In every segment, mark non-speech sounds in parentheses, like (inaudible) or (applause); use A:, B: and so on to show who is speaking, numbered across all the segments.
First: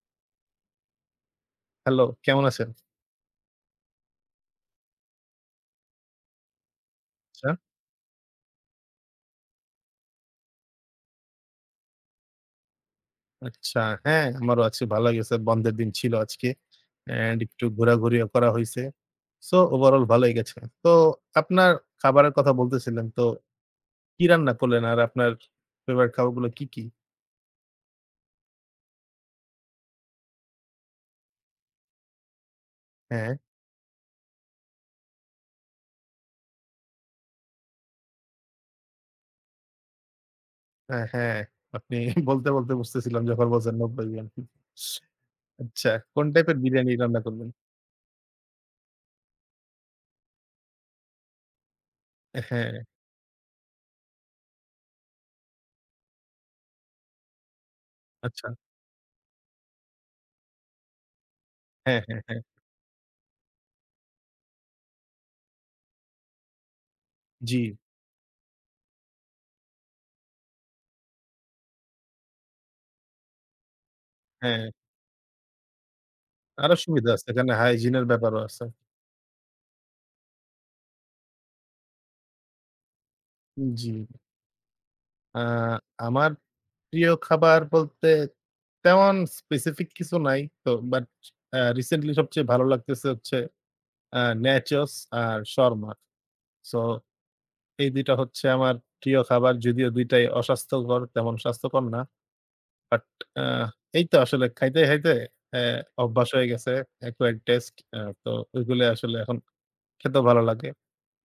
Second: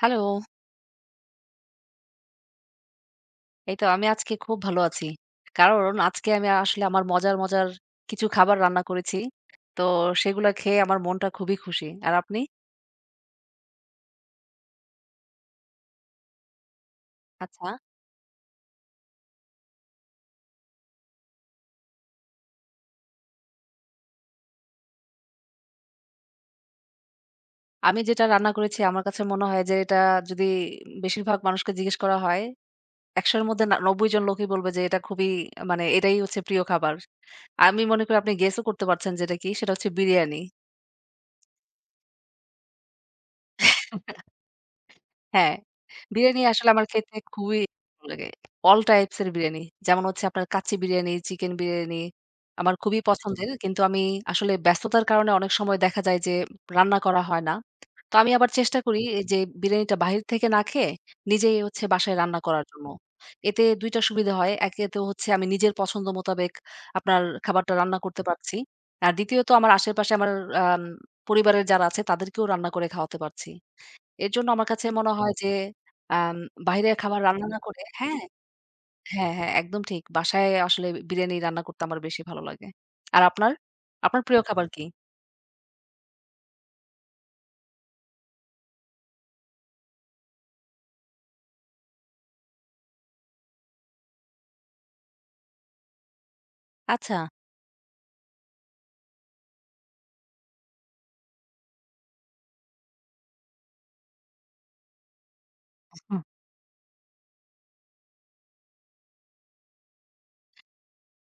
A: Hello.
B: Hello, কেমন আছেন?
A: এই তো আমি আজকে খুব ভালো আছি। কারণ আজকে আমি আসলে আমার মজার,
B: আচ্ছা,
A: মজার কিছু খাবার রান্না করেছি। তো সেগুলা খেয়ে আমার মনটা খুবই খুশি। আর আপনি?
B: আচ্ছা, হ্যাঁ, আমারও আছি ভালো গেছে। বন্ধের দিন ছিল আজকে। অ্যান্ড একটু
A: আচ্ছা।
B: ঘোরাঘুরিও করা হইছে। সো ওভারঅল ভালোই গেছে। তো আপনার খাবারের কথা বলতেছিলেন। তো কি রান্না করলেন? আর আপনার ফেভারিট খাবারগুলো কি, কি?
A: আমি যেটা রান্না করেছি আমার কাছে মনে হয় যে এটা যদি বেশিরভাগ মানুষকে জিজ্ঞেস করা হয়,
B: হ্যাঁ,
A: ১০০ এর মধ্যে না ৯০ জন লোকই বলবে যে এটা খুবই মানে এটাই হচ্ছে প্রিয় খাবার। আমি মনে করি আপনি গেসও করতে পারছেন যে এটা কি? সেটা হচ্ছে বিরিয়ানি।
B: হ্যাঁ, হ্যাঁ। আপনি (laughs) বলতে, বলতে বুঝতেছিলাম যখন বলছেন নব্বাই বিরিয়ানি।
A: হ্যাঁ,
B: আচ্ছা, কোন
A: বিরিয়ানি
B: টাইপের
A: আসলে আমার
B: বিরিয়ানি
A: খেতে
B: রান্না করলেন?
A: খুবই ভালো লাগে। অল টাইপস এর বিরিয়ানি। যেমন হচ্ছে আপনার কাচ্চি বিরিয়ানি, চিকেন বিরিয়ানি আমার
B: হ্যাঁ,
A: খুবই পছন্দের। কিন্তু আমি আসলে ব্যস্ততার কারণে অনেক সময় দেখা যায় যে রান্না করা হয় না। তো আমি
B: আচ্ছা।
A: আবার চেষ্টা করি এই যে বিরিয়ানিটা বাহির থেকে না খেয়ে নিজেই হচ্ছে
B: হ্যাঁ,
A: বাসায়
B: হ্যাঁ,
A: রান্না
B: হ্যাঁ।
A: করার জন্য। এতে ২ টা সুবিধা হয়। একে তো হচ্ছে আমি নিজের পছন্দ মোতাবেক আপনার
B: জি,
A: খাবারটা রান্না করতে পারছি। আর দ্বিতীয়ত আমার আশেপাশে আমার আম পরিবারের যারা আছে তাদেরকেও রান্না করে খাওয়াতে পারছি। এর জন্য
B: হ্যাঁ।
A: আমার কাছে মনে হয় যে আম
B: আরো
A: বাইরের
B: সুবিধা
A: খাবার
B: আছে।
A: রান্না
B: এখানে
A: না করে
B: হাইজিন এর
A: হ্যাঁ,
B: ব্যাপারও আছে।
A: হ্যাঁ, হ্যাঁ, একদম ঠিক। বাসায় আসলে বিরিয়ানি রান্না করতে আমার বেশি ভালো লাগে। আর আপনার?
B: জি।
A: আপনার প্রিয় খাবার কি?
B: আ আমার প্রিয় খাবার বলতে তেমন স্পেসিফিক কিছু নাই। তো বাট রিসেন্টলি সবচেয়ে ভালো লাগতেছে হচ্ছে আ ন্যাচোস আর শর্মা। সো
A: আচ্ছা।
B: এই ২ টা হচ্ছে আমার প্রিয় খাবার। যদিও ২ টাই অস্বাস্থ্যকর, তেমন স্বাস্থ্যকর না। বাট আ এই তো আসলে খাইতে, খাইতে অ্যা
A: হুম।
B: অভ্যাস হয়ে গেছে অ্যাকোয়ার্ড টেস্ট। তো ওইগুলো আসলে এখন খেতেও ভালো লাগে।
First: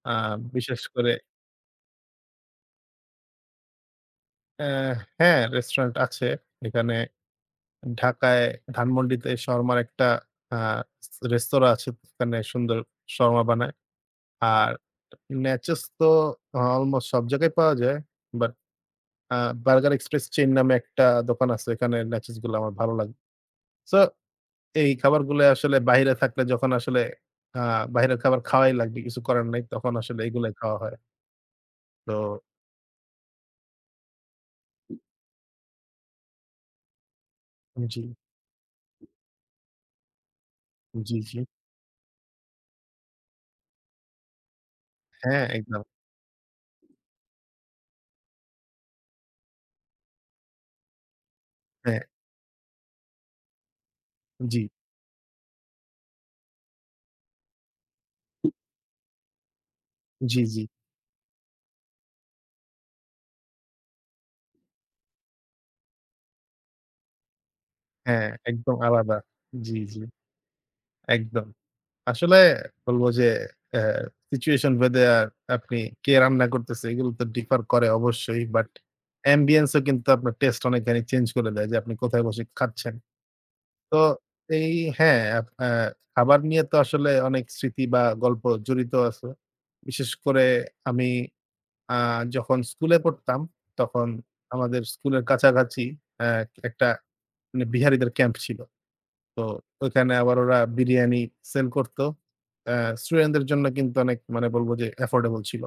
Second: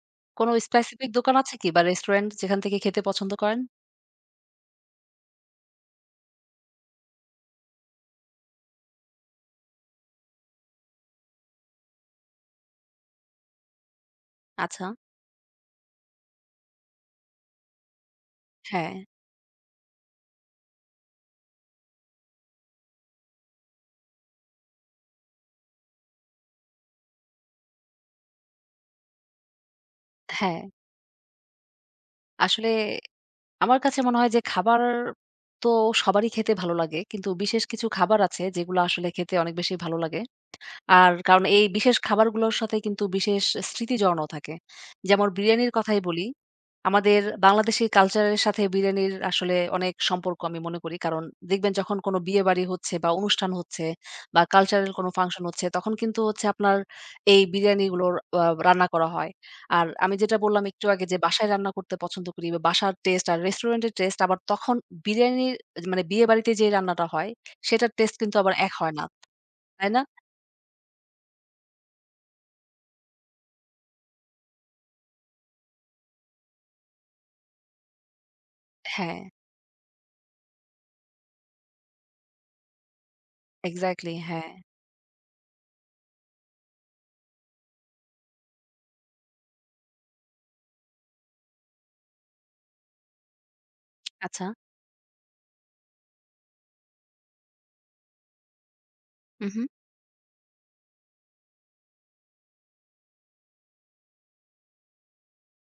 B: আ
A: কোন
B: বিশেষ
A: স্পেসিফিক
B: করে
A: দোকান আছে কি বা রেস্টুরেন্ট যেখান থেকে খেতে পছন্দ করেন?
B: অ্যা হ্যাঁ, রেস্টুরেন্ট আছে। এখানে ঢাকায় ধানমন্ডিতে শর্মার একটা আ রেস্তোরাঁ আছে। ওখানে সুন্দর শর্মা বানায়। আর
A: আচ্ছা।
B: ন্যাচোস তো অলমোস্ট সব জায়গায় পাওয়া যায়। বাট
A: হ্যাঁ,
B: আ বার্গার এক্সপ্রেস চেইন নামে একটা দোকান আছে। এখানে ন্যাচোস গুলো আমার ভালো লাগে। সো এই খাবারগুলো আসলে বাহিরে থাকলে যখন আসলে আ বাহিরের খাবার খাওয়াই লাগবে, কিছু করার নাই। তখন আসলে এগুলাই
A: হ্যাঁ।
B: খাওয়া হয়। তো
A: আসলে আমার কাছে মনে হয় যে খাবার তো সবারই খেতে ভালো লাগে। কিন্তু বিশেষ কিছু
B: জি,
A: খাবার আছে যেগুলো আসলে খেতে অনেক বেশি ভালো লাগে। আর
B: জি, জি।
A: কারণ এই বিশেষ খাবারগুলোর সাথে কিন্তু বিশেষ স্মৃতি জড়ানো থাকে। যেমন
B: হ্যাঁ,
A: বিরিয়ানির
B: একদম।
A: কথাই বলি। আমাদের বাংলাদেশী কালচারের সাথে বিরিয়ানির আসলে অনেক সম্পর্ক আমি মনে করি। কারণ দেখবেন যখন
B: হ্যাঁ,
A: কোনো বিয়েবাড়ি হচ্ছে বা অনুষ্ঠান হচ্ছে বা
B: জি,
A: কালচারাল কোনো ফাংশন হচ্ছে, তখন কিন্তু হচ্ছে আপনার এই বিরিয়ানিগুলোর রান্না করা হয়। আর আমি যেটা
B: জি, জি।
A: বললাম একটু আগে যে বাসায় রান্না করতে পছন্দ করি বা বাসার টেস্ট আর রেস্টুরেন্টের টেস্ট আবার তখন বিরিয়ানির মানে বিয়েবাড়িতে যে রান্নাটা হয়, সেটার টেস্ট
B: হ্যাঁ,
A: কিন্তু আবার এক
B: একদম
A: হয় না।
B: আলাদা। জি,
A: তাই
B: জি,
A: না?
B: একদম। আসলে বলব যে অ্যা সিচুয়েশন ভেদে আপনি কে রান্না করতেছে এগুলো তো ডিফার করে অবশ্যই। বাট
A: হ্যাঁ।
B: অ্যাম্বিয়েন্স ও কিন্তু আপনার টেস্ট অনেকখানি চেঞ্জ করে দেয় যে আপনি কোথায় বসে খাচ্ছেন। তো
A: এক্সাক্টলি হ্যাঁ।
B: এই হ্যাঁ, আপ অ্যা খাবার নিয়ে তো আসলে অনেক স্মৃতি বা গল্প জড়িত আছে। বিশেষ করে আমি আ যখন স্কুলে পড়তাম তখন
A: আচ্ছা।
B: আমাদের স্কুলের কাছাকাছি অ্যা একটা মানে বিহারিদের ক্যাম্প ছিল। তো
A: উহু,
B: ওখানে আবার ওরা বিরিয়ানি সেল করত। আ স্টুডেন্টদের জন্য কিন্তু অনেক মানে বলব যে এফোর্ডেবল ছিল।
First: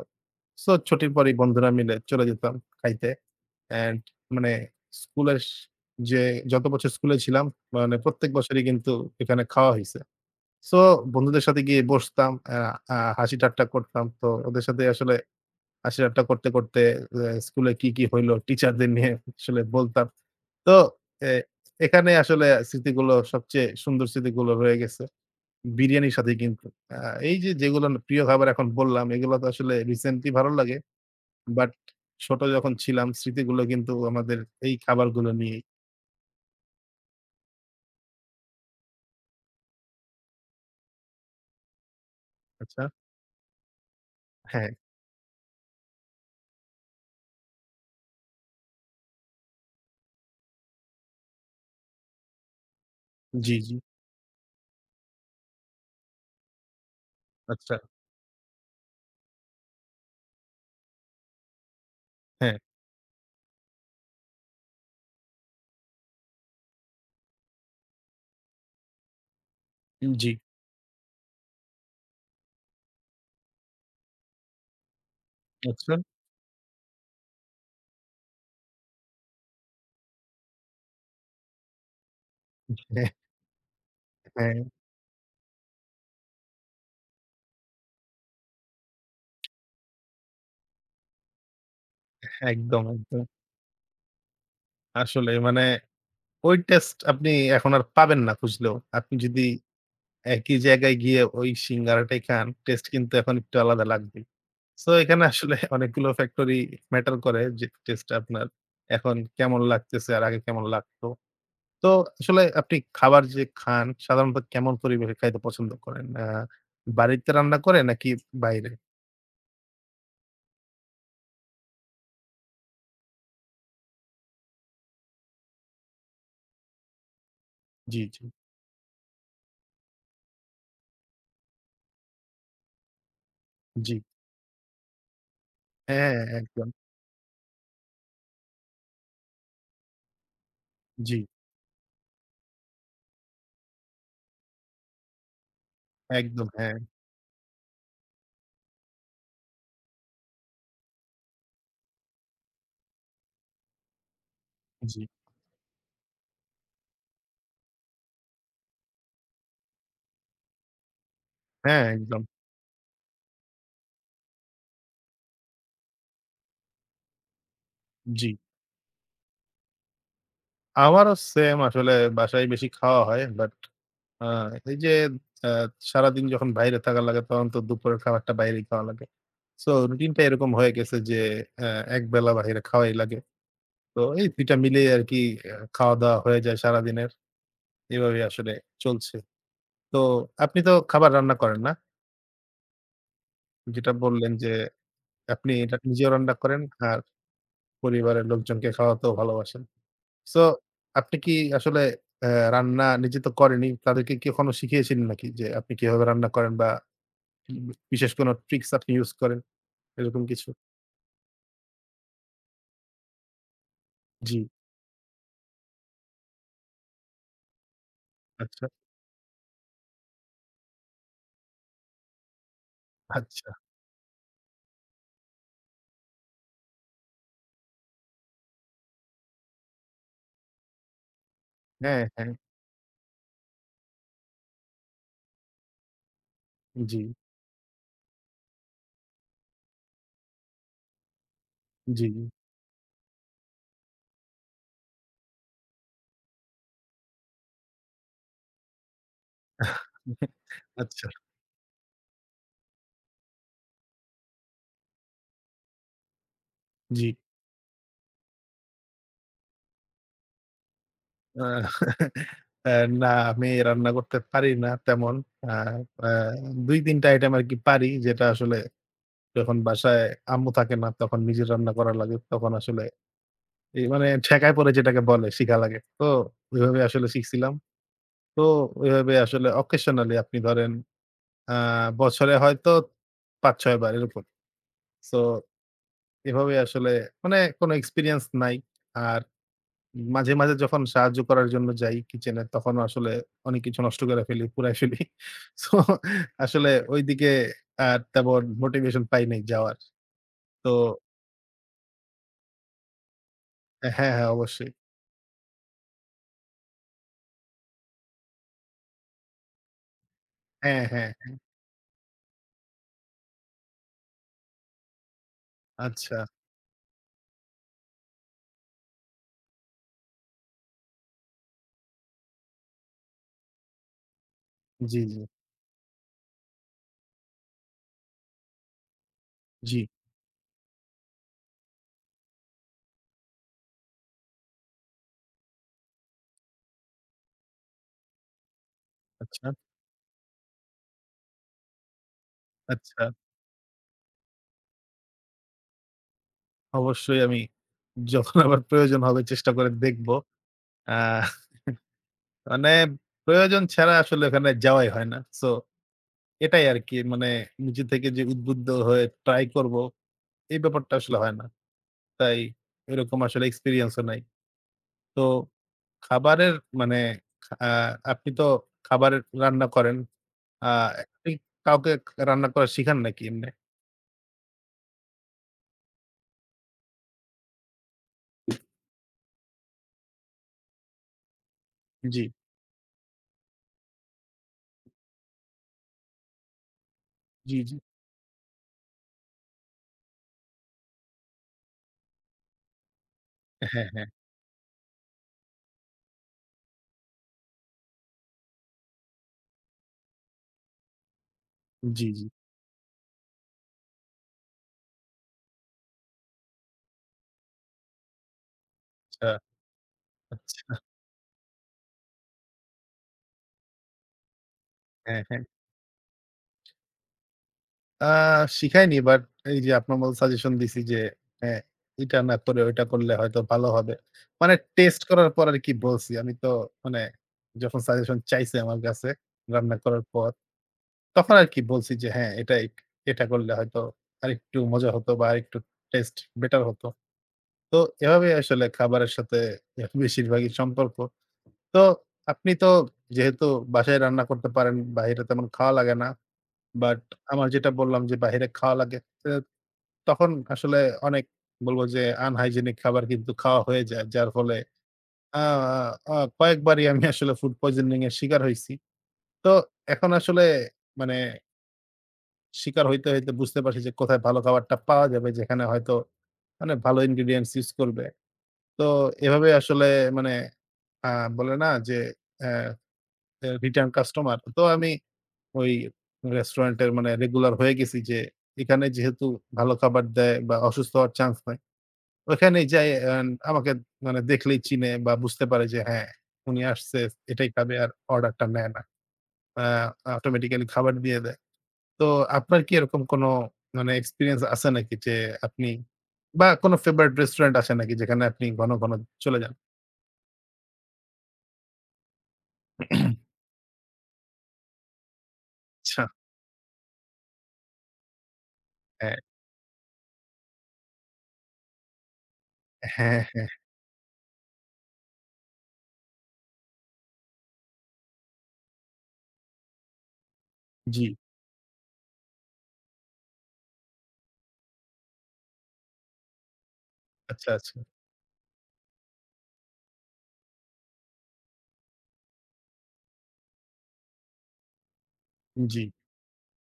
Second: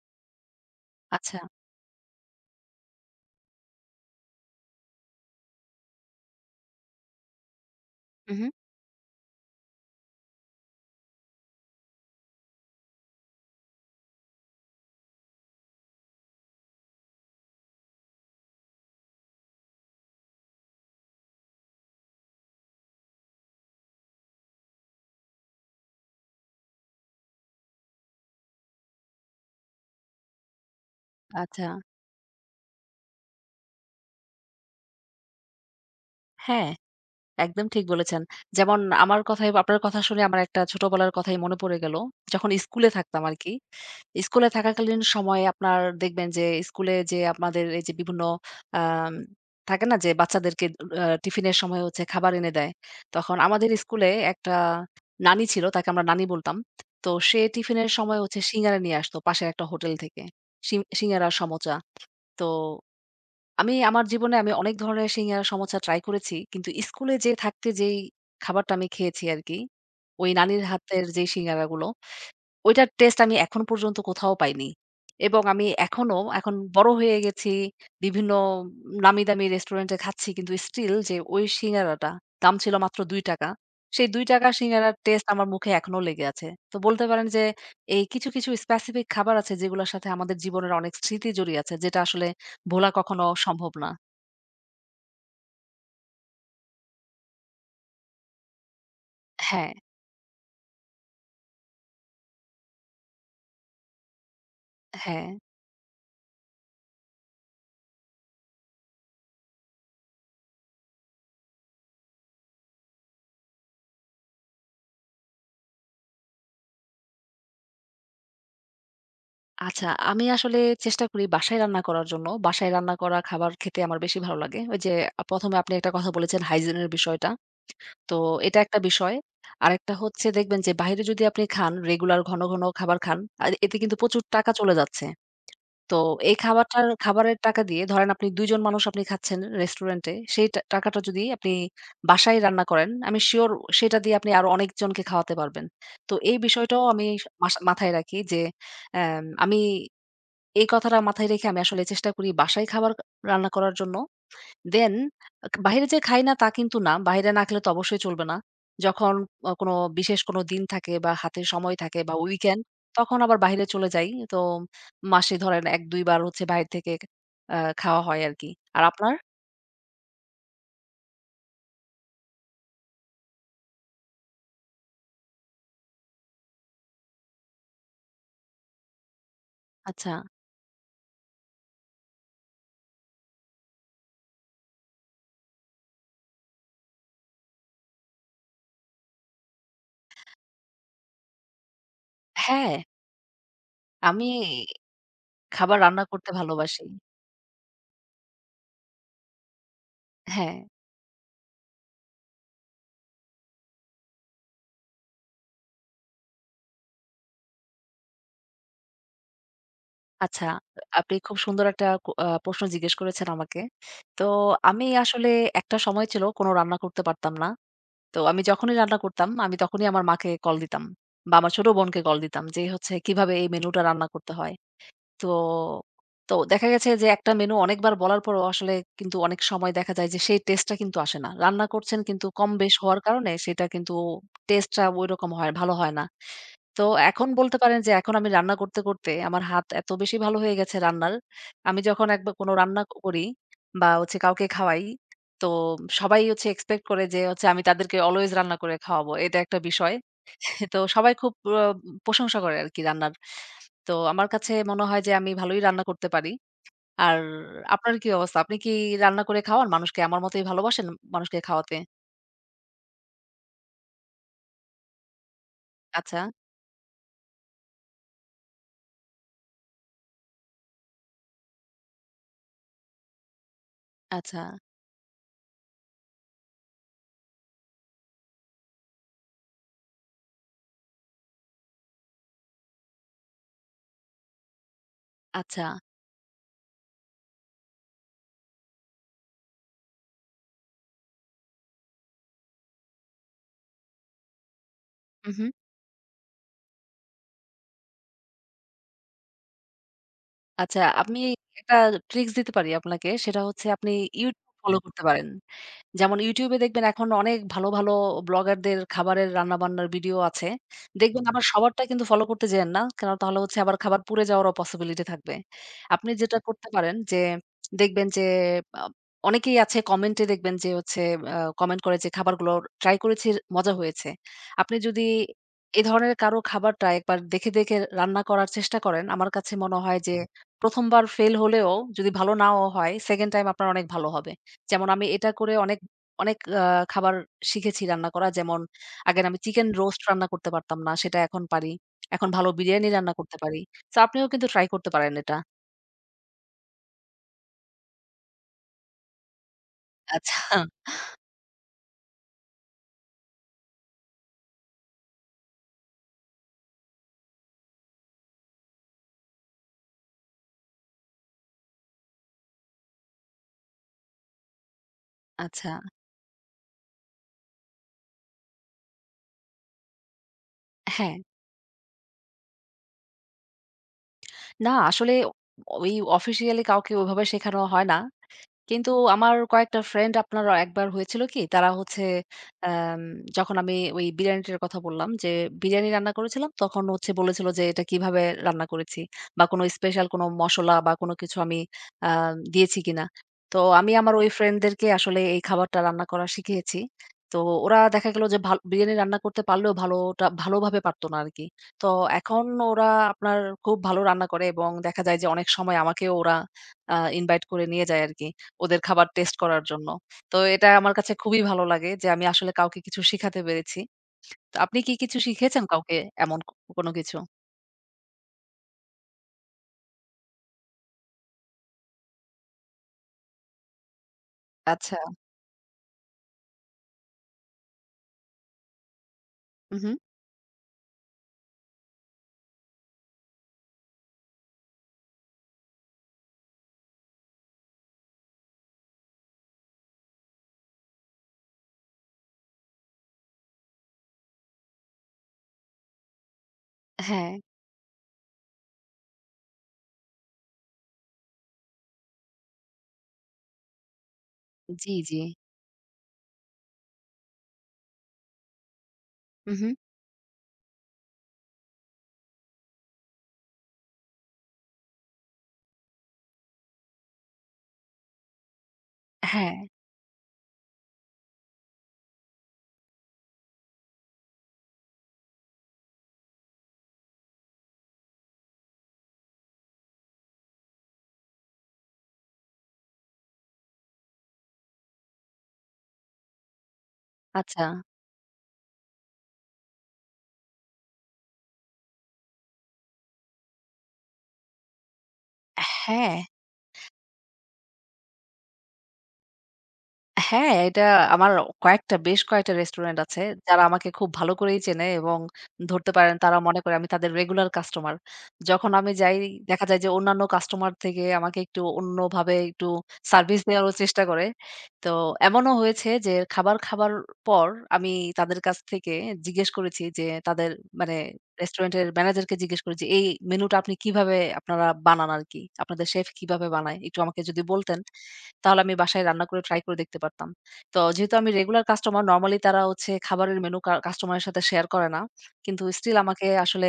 B: সো ছুটির পরেই
A: আচ্ছা,
B: বন্ধুরা মিলে চলে যেতাম খাইতে। অ্যান্ড মানে স্কুলের যে যত বছর স্কুলে ছিলাম মানে প্রত্যেক
A: উহু,
B: বছরই কিন্তু এখানে খাওয়া হইছে। সো বন্ধুদের সাথে গিয়ে বসতাম, আ আ হাসি-ঠাট্টা করতাম। তো ওদের সাথে আসলে হাসি-ঠাট্টা করতে, করতে স্কুলে কি, কি হইলো টিচারদের নিয়ে আসলে বলতাম। তো এ এখানে আসলে স্মৃতিগুলো সবচেয়ে সুন্দর স্মৃতিগুলো রয়ে গেছে। বিরিয়ানির সাথে কিন্তু। আ এই যে যেগুলো প্রিয় খাবার এখন বললাম, এগুলো তো আসলে রিসেন্টলি ভালো লাগে।
A: আচ্ছা।
B: বাট ছোট যখন ছিলাম স্মৃতিগুলো কিন্তু আমাদের এই খাবারগুলো নিয়েই।
A: হ্যাঁ, একদম ঠিক বলেছেন। যেমন আমার কথায় আপনার কথা শুনে আমার একটা ছোটবেলার কথাই মনে পড়ে গেল। যখন
B: আচ্ছা।
A: স্কুলে থাকতাম আরকি। স্কুলে
B: হ্যাঁ।
A: থাকাকালীন সময়ে আপনার দেখবেন যে স্কুলে যে আমাদের এই যে বিভিন্ন আম থাকে না যে বাচ্চাদেরকে টিফিনের সময় হচ্ছে খাবার এনে দেয়। তখন
B: জি,
A: আমাদের
B: জি।
A: স্কুলে একটা নানি ছিল, তাকে আমরা নানি বলতাম। তো সে
B: আচ্ছা।
A: টিফিনের সময় হচ্ছে সিঙ্গারা নিয়ে আসতো পাশের একটা হোটেল থেকে। সিঙ্গারা, সমোচা। তো
B: হ্যাঁ।
A: আমি আমার জীবনে আমি অনেক ধরনের সিঙ্গারা, সমোসা ট্রাই করেছি। কিন্তু স্কুলে যেয়ে থাকতে যেই খাবারটা আমি খেয়েছি আরকি,
B: জি।
A: ওই নানির হাতের যেই সিঙ্গারাগুলো, ওইটার টেস্ট আমি এখন পর্যন্ত কোথাও পাইনি। এবং আমি
B: আচ্ছা।
A: এখনো এখন বড় হয়ে গেছি। বিভিন্ন নামি দামি রেস্টুরেন্টে খাচ্ছি। কিন্তু স্টিল যে ওই সিঙ্গারাটা দাম ছিল মাত্র
B: হ্যাঁ,
A: ৳২ সেই ৳২
B: হ্যাঁ।
A: সিঙ্গারার টেস্ট আমার মুখে এখনো লেগে আছে। তো বলতে পারেন যে এই কিছু, কিছু স্পেসিফিক খাবার আছে যেগুলোর সাথে আমাদের জীবনের অনেক স্মৃতি জড়িয়ে আছে যেটা আসলে
B: একদম,
A: ভোলা
B: একদম।
A: কখনো সম্ভব না।
B: আসলে মানে ওই টেস্ট আপনি এখন আর পাবেন না খুঁজলেও। আপনি যদি
A: হ্যাঁ,
B: একই জায়গায় গিয়ে ওই সিঙ্গারাটাই খান, টেস্ট কিন্তু এখন একটু আলাদা লাগবেই। সো এখানে
A: হ্যাঁ।
B: আসলে (laughs) অনেকগুলো ফ্যাক্টরি ম্যাটার করে যে টেস্টটা আপনার এখন কেমন লাগতেছে আর আগে কেমন লাগতো। তো আসলে আপনি খাবার যে খান সাধারণত কেমন পরিবেশে খাইতে পছন্দ করেন? বাড়িতে রান্না করে নাকি বাইরে?
A: আচ্ছা, আমি আসলে চেষ্টা করি বাসায় রান্না করার জন্য। বাসায় রান্না করা খাবার খেতে আমার বেশি ভালো লাগে। ওই যে ১ম এ আপনি একটা কথা বলেছেন হাইজিন এর বিষয়টা।
B: জি,
A: তো
B: জি,
A: এটা একটা বিষয়। আরেকটা হচ্ছে দেখবেন যে বাইরে যদি আপনি খান, রেগুলার ঘন, ঘন খাবার খান, আর এতে
B: জি।
A: কিন্তু প্রচুর টাকা চলে যাচ্ছে। তো
B: হ্যাঁ,
A: এই
B: একদম।
A: খাবারটার খাবারের টাকা দিয়ে ধরেন আপনি ২ জন মানুষ আপনি খাচ্ছেন রেস্টুরেন্টে, সেই টা টাকাটা
B: জি,
A: যদি আপনি বাসায় রান্না করেন, আমি সিউর সেটা দিয়ে আপনি আরো অনেকজনকে খাওয়াতে পারবেন। তো এই
B: একদম। হ্যাঁ,
A: বিষয়টাও আমি মাথায় রাখি যে আমি এই কথাটা মাথায় রেখে আমি আসলে চেষ্টা করি বাসায় খাবার রান্না করার জন্য। দেন
B: জি।
A: বাহিরে যে খাই না তা কিন্তু না। বাহিরে না খেলে তো অবশ্যই চলবে না। যখন কোনো বিশেষ কোনো দিন থাকে বা হাতে সময়
B: হ্যাঁ,
A: থাকে বা
B: একদম।
A: উইকেন্ড তখন আবার বাহিরে চলে যাই। তো মাসে ধরেন ১-২ বার হচ্ছে বাইরে থেকে খাওয়া হয়
B: জি।
A: আরকি। আর আপনার?
B: আমারও সেম আসলে বাসায় বেশি খাওয়া হয়। বাট আ এই যে আ সারাদিন যখন বাইরে থাকা লাগে তখন তো দুপুরের খাবারটা বাইরেই খাওয়া লাগে। সো
A: আচ্ছা।
B: রুটিনটা এরকম হয়ে গেছে যে আ একবেলা বাহিরে খাওয়াই লাগে। তো এই ২ টা মিলেই আরকি খাওয়া-দাওয়া হয়ে যায় সারাদিনের। এভাবেই আসলে চলছে। তো আপনি তো খাবার রান্না করেন না?
A: হ্যাঁ,
B: যেটা
A: আমি
B: বললেন যে আপনি এটা
A: খাবার রান্না
B: নিজেও
A: করতে
B: রান্না করেন
A: ভালোবাসি।
B: আর পরিবারের লোকজনকে খাওয়াতেও ভালোবাসেন। সো
A: হ্যাঁ।
B: আপনি কি আসলে আ রান্না নিজে তো করেনই, তাদেরকে কি কখনো শিখিয়েছিলেন নাকি যে আপনি কিভাবে রান্না করেন বা উম বিশেষ কোনো ট্রিকস আপনি ইউস করেন এরকম
A: আচ্ছা,
B: কিছু?
A: আপনি খুব সুন্দর একটা কো আ প্রশ্ন জিজ্ঞেস করেছেন আমাকে। তো
B: জি,
A: আমি আসলে একটা সময় ছিল কোনো রান্না করতে পারতাম না। তো আমি
B: আচ্ছা,
A: যখনই রান্না করতাম, আমি তখনই আমার মাকে কল দিতাম বা আমার ছোট বোনকে কল দিতাম যে হচ্ছে কিভাবে এই
B: আচ্ছা।
A: মেনুটা রান্না করতে হয়। তো, তো দেখা গেছে যে একটা মেনু অনেকবার বলার পরও আসলে কিন্তু অনেক সময় দেখা যায় যে সেই টেস্টটা কিন্তু আসে না। রান্না করছেন
B: হ্যাঁ,
A: কিন্তু
B: হ্যাঁ।
A: কম বেশ হওয়ার কারণে সেটা কিন্তু টেস্টটা ঐরকম হয় ভালো হয় না। তো
B: জি,
A: এখন বলতে পারেন যে এখন আমি রান্না করতে, করতে আমার হাত এত বেশি ভালো হয়ে গেছে রান্নার। আমি
B: জি।
A: যখন একবার কোনো রান্না করি বা হচ্ছে কাউকে খাওয়াই, তো সবাই হচ্ছে এক্সপেক্ট করে যে হচ্ছে আমি তাদেরকে অলওয়েজ রান্না করে খাওয়াবো। এটা একটা বিষয়। তো
B: আচ্ছা,
A: সবাই খুব আ প্রশংসা করে আরকি রান্নার। তো আমার কাছে মনে হয় যে আমি ভালোই রান্না করতে পারি।
B: জি।
A: আর আপনার কি অবস্থা? আপনি কি রান্না করে খাওয়ান মানুষকে? আমার মতোই ভালোবাসেন মানুষকে
B: আ
A: খাওয়াতে?
B: আ না আমি রান্না করতে পারি না তেমন। আ আ
A: আচ্ছা,
B: ২-৩ টা আইটেম আরকি পারি যেটা আসলে যখন বাসায় আম্মু থাকে না তখন নিজের রান্না করা লাগে। তখন আসলে এই মানে
A: আচ্ছা,
B: ঠেকায় পড়ে যেটাকে বলে শিখা লাগে। তো ওইভাবে আসলে শিখছিলাম। তো ওইভাবে আসলে occasionally আপনি ধরেন আ বছরে হয়তো ৫-৬ বার এরকম। সো
A: আচ্ছা।
B: এভাবে আসলে মানে কোনো এক্সপেরিয়েন্স নাই। আর মাঝে, মাঝে যখন সাহায্য করার জন্য যাই কিচেনে তখনও আসলে অনেক কিছু নষ্ট করে ফেলি, পুড়ায় ফেলি। (laughs)
A: উহু।
B: সো আসলে ওইদিকে আর তেমন মোটিভেশন পাই নাই যাওয়ার। তো
A: আচ্ছা, আমি একটা ট্রিকস দিতে পারি আপনাকে। সেটা হচ্ছে আপনি
B: হ্যাঁ, হ্যাঁ
A: YouTube
B: অবশ্যই।
A: ফলো করতে পারেন। যেমন YouTube এ দেখবেন এখন অনেক ভালো, ভালো ব্লগারদের খাবারের রান্নাবান্নার ভিডিও আছে।
B: হ্যাঁ, হ্যাঁ।
A: দেখবেন আবার সবারটা কিন্তু ফলো করতে যায়েন না। কারণ তাহলে হচ্ছে আবার খাবার পুড়ে যাওয়ারও পসিবিলিটি থাকবে। আপনি
B: আচ্ছা।
A: যেটা করতে পারেন যে দেখবেন যে আ অনেকেই আছে কমেন্টে দেখবেন যে হচ্ছে কমেন্ট করে যে খাবারগুলো ট্রাই করেছি মজা হয়েছে। আপনি
B: জি,
A: যদি
B: জি,
A: এ ধরনের কারো খাবারটা একবার দেখে, দেখে রান্না করার চেষ্টা করেন, আমার কাছে
B: জি।
A: মনে হয় যে ১ম বার ফেইল হলেও যদি ভালো নাও হয় 2nd টাইম আপনার অনেক ভালো হবে। যেমন আমি এটা করে অনেক অনেক খাবার শিখেছি রান্না করা। যেমন আগের আমি
B: আচ্ছা,
A: চিকেন রোস্ট রান্না করতে পারতাম না, সেটা এখন পারি। এখন ভালো বিরিয়ানি
B: আচ্ছা।
A: রান্না করতে পারি। সো আপনিও কিন্তু ট্রাই করতে পারেন এটা।
B: অবশ্যই আমি যখন আবার প্রয়োজন হবে চেষ্টা করে দেখব।
A: আচ্ছা।
B: আ মানে প্রয়োজন ছাড়া আসলে ওখানে যাওয়াই হয় না। সো এটাই আরকি মানে নিজে থেকে যে উদ্বুদ্ধ হয়ে ট্রাই করব, এই ব্যাপারটা আসলে হয় না। তাই এরকম আসলে এক্সপেরিয়েন্স ও নাই। তো
A: আচ্ছা,
B: খাবারের মানে আ আপনি তো খাবার রান্না করেন। আ
A: হ্যাঁ।
B: আপনি কাউকে রান্না করা শিখান নাকি এমনে?
A: না আসলে ওই অফিসিয়ালি কাউকে ওইভাবে শেখানো হয় না। কিন্তু আমার কয়েকটা ফ্রেন্ড আপনার একবার হয়েছিল কি, তারা হচ্ছে
B: জি,
A: আম যখন আমি ওই বিরিয়ানিটার কথা বললাম যে, বিরিয়ানি রান্না করেছিলাম, তখন হচ্ছে বলেছিল
B: জি,
A: যে,
B: জি।
A: "এটা কিভাবে রান্না করেছি? বা কোনো স্পেশাল কোনো মসলা বা কোনো কিছু আমি আ দিয়েছি কিনা?" তো
B: হ্যাঁ,
A: আমি
B: হ্যাঁ।
A: আমার ওই ফ্রেন্ডদেরকে আসলে এই খাবারটা রান্না করা শিখিয়েছি। তো ওরা দেখা গেল যে, ভাল বিরিয়ানি রান্না করতে পারলেও ভালোটা ভালোভাবে পারত না আরকি। তো
B: জি, জি।
A: এখন ওরা আপনার খুব ভালো রান্না করে এবং দেখা যায় যে, অনেক সময় আমাকেও ওরা ইনভাইট করে নিয়ে যায় আরকি। ওদের খাবার
B: আচ্ছা,
A: টেস্ট করার জন্য। তো
B: আচ্ছা।
A: এটা আমার কাছে খুবই ভালো লাগে যে আমি আসলে কাউকে কিছু শিখাতে পেরেছি। তো আপনি কি কিছু
B: হ্যাঁ, হ্যাঁ।
A: শিখিয়েছেন কাউকে এমন কোনো কিছু?
B: আ শিখাইনি বাট এই যে আপনার মতো সাজেশন দিছি যে, হ্যাঁ, এটা না করে ওইটা করলে হয়তো ভালো হবে। মানে
A: আচ্ছা।
B: টেস্ট করার পর আরকি বলছি। আমি তো মানে যখন সাজেশন চাইছে আমার কাছে রান্না
A: উহু।
B: করার পর, তখন আরকি বলছি যে, "হ্যাঁ, এটা করলে হয়তো আরেকটু মজা হতো বা আরেকটু টেস্ট বেটার হতো।" তো এভাবেই আসলে খাবারের সাথে বেশিরভাগই সম্পর্ক। তো আপনি তো যেহেতু বাসায় রান্না করতে পারেন, বাহিরে তেমন খাওয়া লাগে না। বাট
A: হ্যাঁ।
B: আমার যেটা বললাম যে, বাহিরে খাওয়া লাগে। তখন আসলে অনেক বলবো যে আনহাইজেনিক খাবার কিন্তু খাওয়া হয়ে যায়। যার ফলে
A: জি, জি।
B: আ আ কয়েকবারই আমি আসলে ফুড পয়জনিং এর শিকার হইছি। তো
A: উহু।
B: এখন আসলে মানে শিকার হইতে, হইতে বুঝতে পারছি যে কোথায় ভালো খাবারটা পাওয়া যাবে যেখানে হয়তো মানে ভালো ingredients ইউস করবে। তো এভাবে
A: হ্যাঁ।
B: আসলে মানে আ বলে না যে অ্যা অ্যা রিটার্ন কাস্টমার। তো আমি ওই রেস্টুরেন্টের মানে রেগুলার হয়ে গেছি যে এখানে যেহেতু ভালো খাবার দেয় বা অসুস্থ হওয়ার চান্স নাই। ওখানেই যাই আমাকে মানে দেখলেই চিনে বা বুঝতে পারে যে হ্যাঁ, উনি আসছে এটাই
A: আচ্ছা।
B: খাবে আর অর্ডারটা নেয় না। আ অটোমেটিক্যালি খাবার দিয়ে দেয়। তো আপনার কি এরকম কোনো মানে এক্সপেরিয়েন্স আছে নাকি যে আপনি
A: হ্যাঁ।
B: বা কোনো ফেভারিট রেস্টুরেন্ট আছে নাকি যেখানে আপনি ঘন, ঘন চলে যান?
A: হ্যাঁ, এটা আমার বেশ কয়েকটা রেস্টুরেন্ট আছে, যারা আমাকে খুব ভালো করেই চেনে এবং ধরতে
B: আচ্ছা।
A: পারেন তারা মনে করে আমি তাদের রেগুলার কাস্টমার। যখন আমি
B: হ্যাঁ,
A: যাই দেখা যায় যে অন্যান্য কাস্টমার থেকে আমাকে একটু অন্যভাবে একটু
B: হ্যাঁ,
A: সার্ভিস
B: হ্যাঁ।
A: দেওয়ারও চেষ্টা করে। তো এমনও হয়েছে যে খাবার খাবার পর আমি তাদের কাছ থেকে জিজ্ঞেস করেছি যে তাদের মানে
B: জি।
A: রেস্টুরেন্টের ম্যানেজারকে জিজ্ঞেস করেছি, "এই মেনুটা আপনি কিভাবে আপনারা বানান আরকি? আপনাদের শেফ কিভাবে বানায়? একটু আমাকে যদি
B: আচ্ছা, আচ্ছা।
A: বলতেন।" তাহলে আমি বাসায় রান্না করে ট্রাই করে দেখতে পারতাম। তো যেহেতু আমি রেগুলার কাস্টমার নরমালি তারা হচ্ছে খাবারের মেনু কাস্টমারের সাথে শেয়ার করে না। কিন্তু
B: জি।
A: স্টিল আমাকে আসলে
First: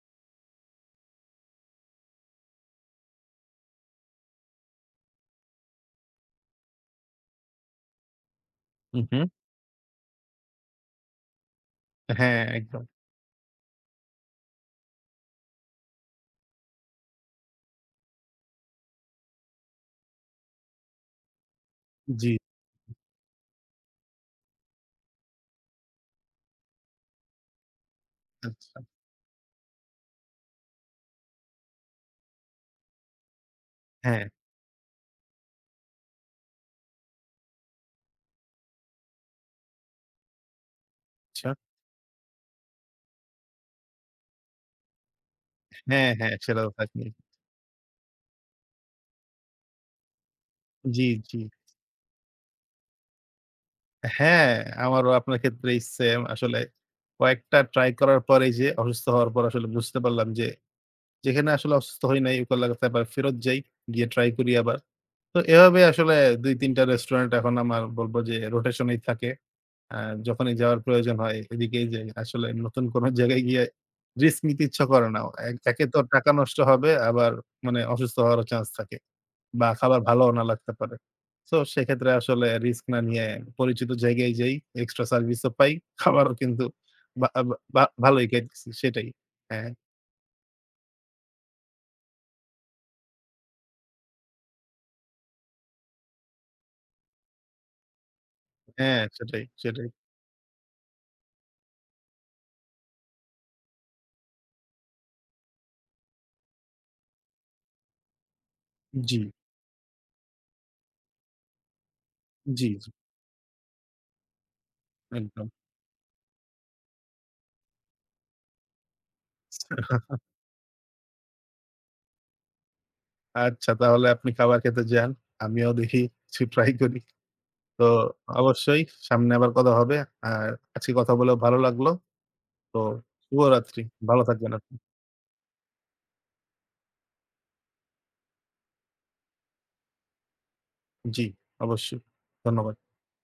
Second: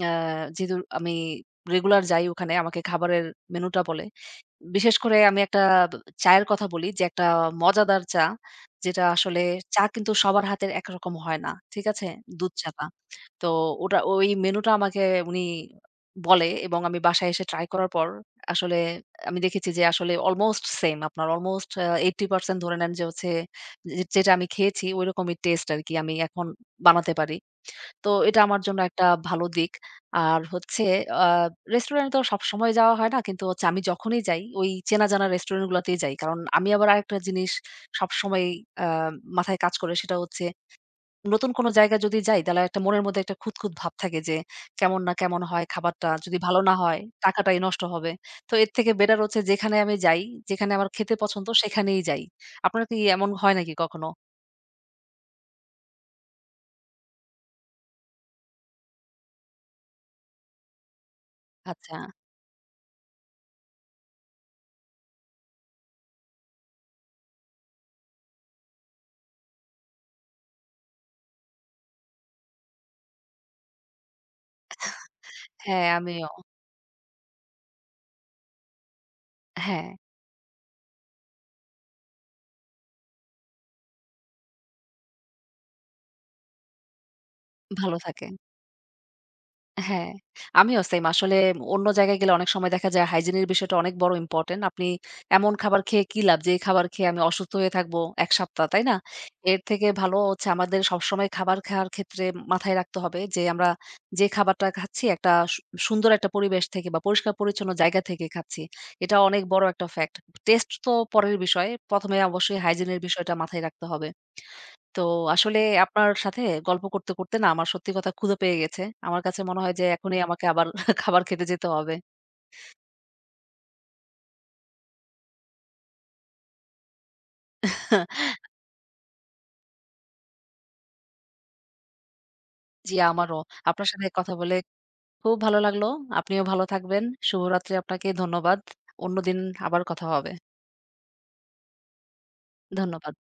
A: অ্যা যেহেতু আমি রেগুলার যাই ওখানে আমাকে খাবারের মেনুটা বলে। বিশেষ করে আমি একটা ব চায়ের কথা বলি যে একটা মজাদার চা,
B: হু,
A: যেটা
B: হু।
A: আসলে চা কিন্তু সবার হাতের একরকম হয় না। ঠিক আছে?
B: হ্যাঁ,
A: দুধ চাটা।
B: একদম।
A: তো ওটা ওই মেনুটা আমাকে উনি বলে এবং আমি বাসায় এসে ট্রাই করার পর আসলে আমি দেখেছি যে আসলে অলমোস্ট সেইম আপনার অলমোস্ট
B: জি।
A: 80% ধরে নেন যে হচ্ছে যে যেটা আমি খেয়েছি ঐরকমই টেস্ট আরকি আমি এখন বানাতে পারি। তো এটা আমার জন্য
B: আচ্ছা।
A: একটা ভালো দিক। আর হচ্ছে আ রেস্টুরেন্টে তো সবসময় যাওয়া হয় না। কিন্তু হচ্ছে আমি যখনই
B: হ্যাঁ,
A: যাই ওই চেনা জানা রেস্টুরেন্ট গুলাতেই যাই। কারণ আমি আবার আরেকটা জিনিস সবসময় আ মাথায় কাজ করে সেটা হচ্ছে
B: আচ্ছা।
A: নতুন কোনো জায়গায় যদি যাই তাহলে একটা মনের মধ্যে একটা খুঁতখুঁত ভাব থাকে যে কেমন না কেমন হয়
B: হ্যাঁ,
A: খাবারটা।
B: হ্যাঁ
A: যদি ভালো
B: সেটা তো
A: না হয়
B: থাকেই।
A: টাকাটাই নষ্ট হবে। তো এর থেকে বেটার হচ্ছে যেখানে আমি যাই, যেখানে আমার
B: জি,
A: খেতে
B: জি।
A: পছন্দ সেখানেই যাই। আপনার কি এমন হয় নাকি কখনো?
B: হ্যাঁ, আমারও আপনার ক্ষেত্রেই সেম আসলে কয়েকটা ট্রাই করার পর এই যে অসুস্থ হওয়ার পর আসলে বুঝতে পারলাম যে যেখানে আসলে
A: আচ্ছা।
B: অসুস্থ হই নাই ওগুলা আবার ফেরত যাই, গিয়ে ট্রাই করি আবার। তো এভাবে আসলে ২-৩ টা রেস্টুরেন্ট এখন আমার বলবো যে রোটেশনেই থাকে। আ যখনই যাওয়ার প্রয়োজন হয় এদিকেই যাই। আসলে নতুন কোন জায়গায় গিয়ে রিস্ক নিতে ইচ্ছা করে না। একে
A: হ্যাঁ,
B: তো
A: আমিও।
B: টাকা নষ্ট হবে আবার মানে অসুস্থ হওয়ারও চান্স থাকে। বা
A: হ্যাঁ,
B: খাবার ভালোও না লাগতে পারে। সো সেক্ষেত্রে আসলে রিস্ক না নিয়ে পরিচিত জায়গায় যাই, এক্সট্রা সার্ভিসও পাই। খাবারও কিন্তু বা বা বা
A: ভালো
B: ভালোই
A: থাকে।
B: খাইতেছি সেটাই। হ্যাঁ,
A: হ্যাঁ, আমিও সেইম আসলে অন্য জায়গায় গেলে অনেক সময় দেখা যায় হাইজিন এর বিষয়টা অনেক বড় ইম্পোর্টেন্ট। আপনি এমন খাবার খেয়ে কি লাভ? যে খাবার খেয়ে আমি অসুস্থ হয়ে থাকবো ১ সপ্তাহ, তাই না?
B: হ্যাঁ সেটাই,
A: এর থেকে
B: সেটাই।
A: ভালো হচ্ছে আমাদের সবসময় খাবার খাওয়ার ক্ষেত্রে মাথায় রাখতে হবে যে আমরা যে খাবারটা খাচ্ছি একটা সুন্দর একটা পরিবেশ থেকে বা পরিষ্কার-পরিচ্ছন্ন জায়গা থেকে খাচ্ছি।
B: জি,
A: এটা অনেক বড় একটা ফ্যাক্ট। টেস্ট তো পরের বিষয়। ১ম এ অবশ্যই
B: জি, জি
A: হাইজিন এর বিষয়টা মাথায় রাখতে হবে। তো
B: একদম।
A: আসলে আপনার সাথে গল্প করতে, করতে না আমার সত্যি কথা ক্ষুধা পেয়ে গেছে। আমার কাছে মনে হয় যে এখনই আমাকে আবার (laughs) খাবার খেতে যেতে হবে।
B: আচ্ছা তাহলে আপনি খাবার খেতে যান। আমিও দেখি কিছু ট্রাই করি। তো
A: (laughs)
B: অবশ্যই সামনে আবার কথা হবে। আর আজকে কথা বলেও ভালো লাগলো। তো
A: জি, আমারও।
B: শুভরাত্রি।
A: আপনার সাথে
B: ভালো
A: কথা
B: থাকবেন
A: বলে
B: আপনি।
A: খুব ভালো লাগলো। আপনিও ভালো থাকবেন। শুভরাত্রি আপনাকে ধন্যবাদ। অন্যদিন আবার কথা হবে।
B: জি, অবশ্যই। ধন্যবাদ।
A: ধন্যবাদ।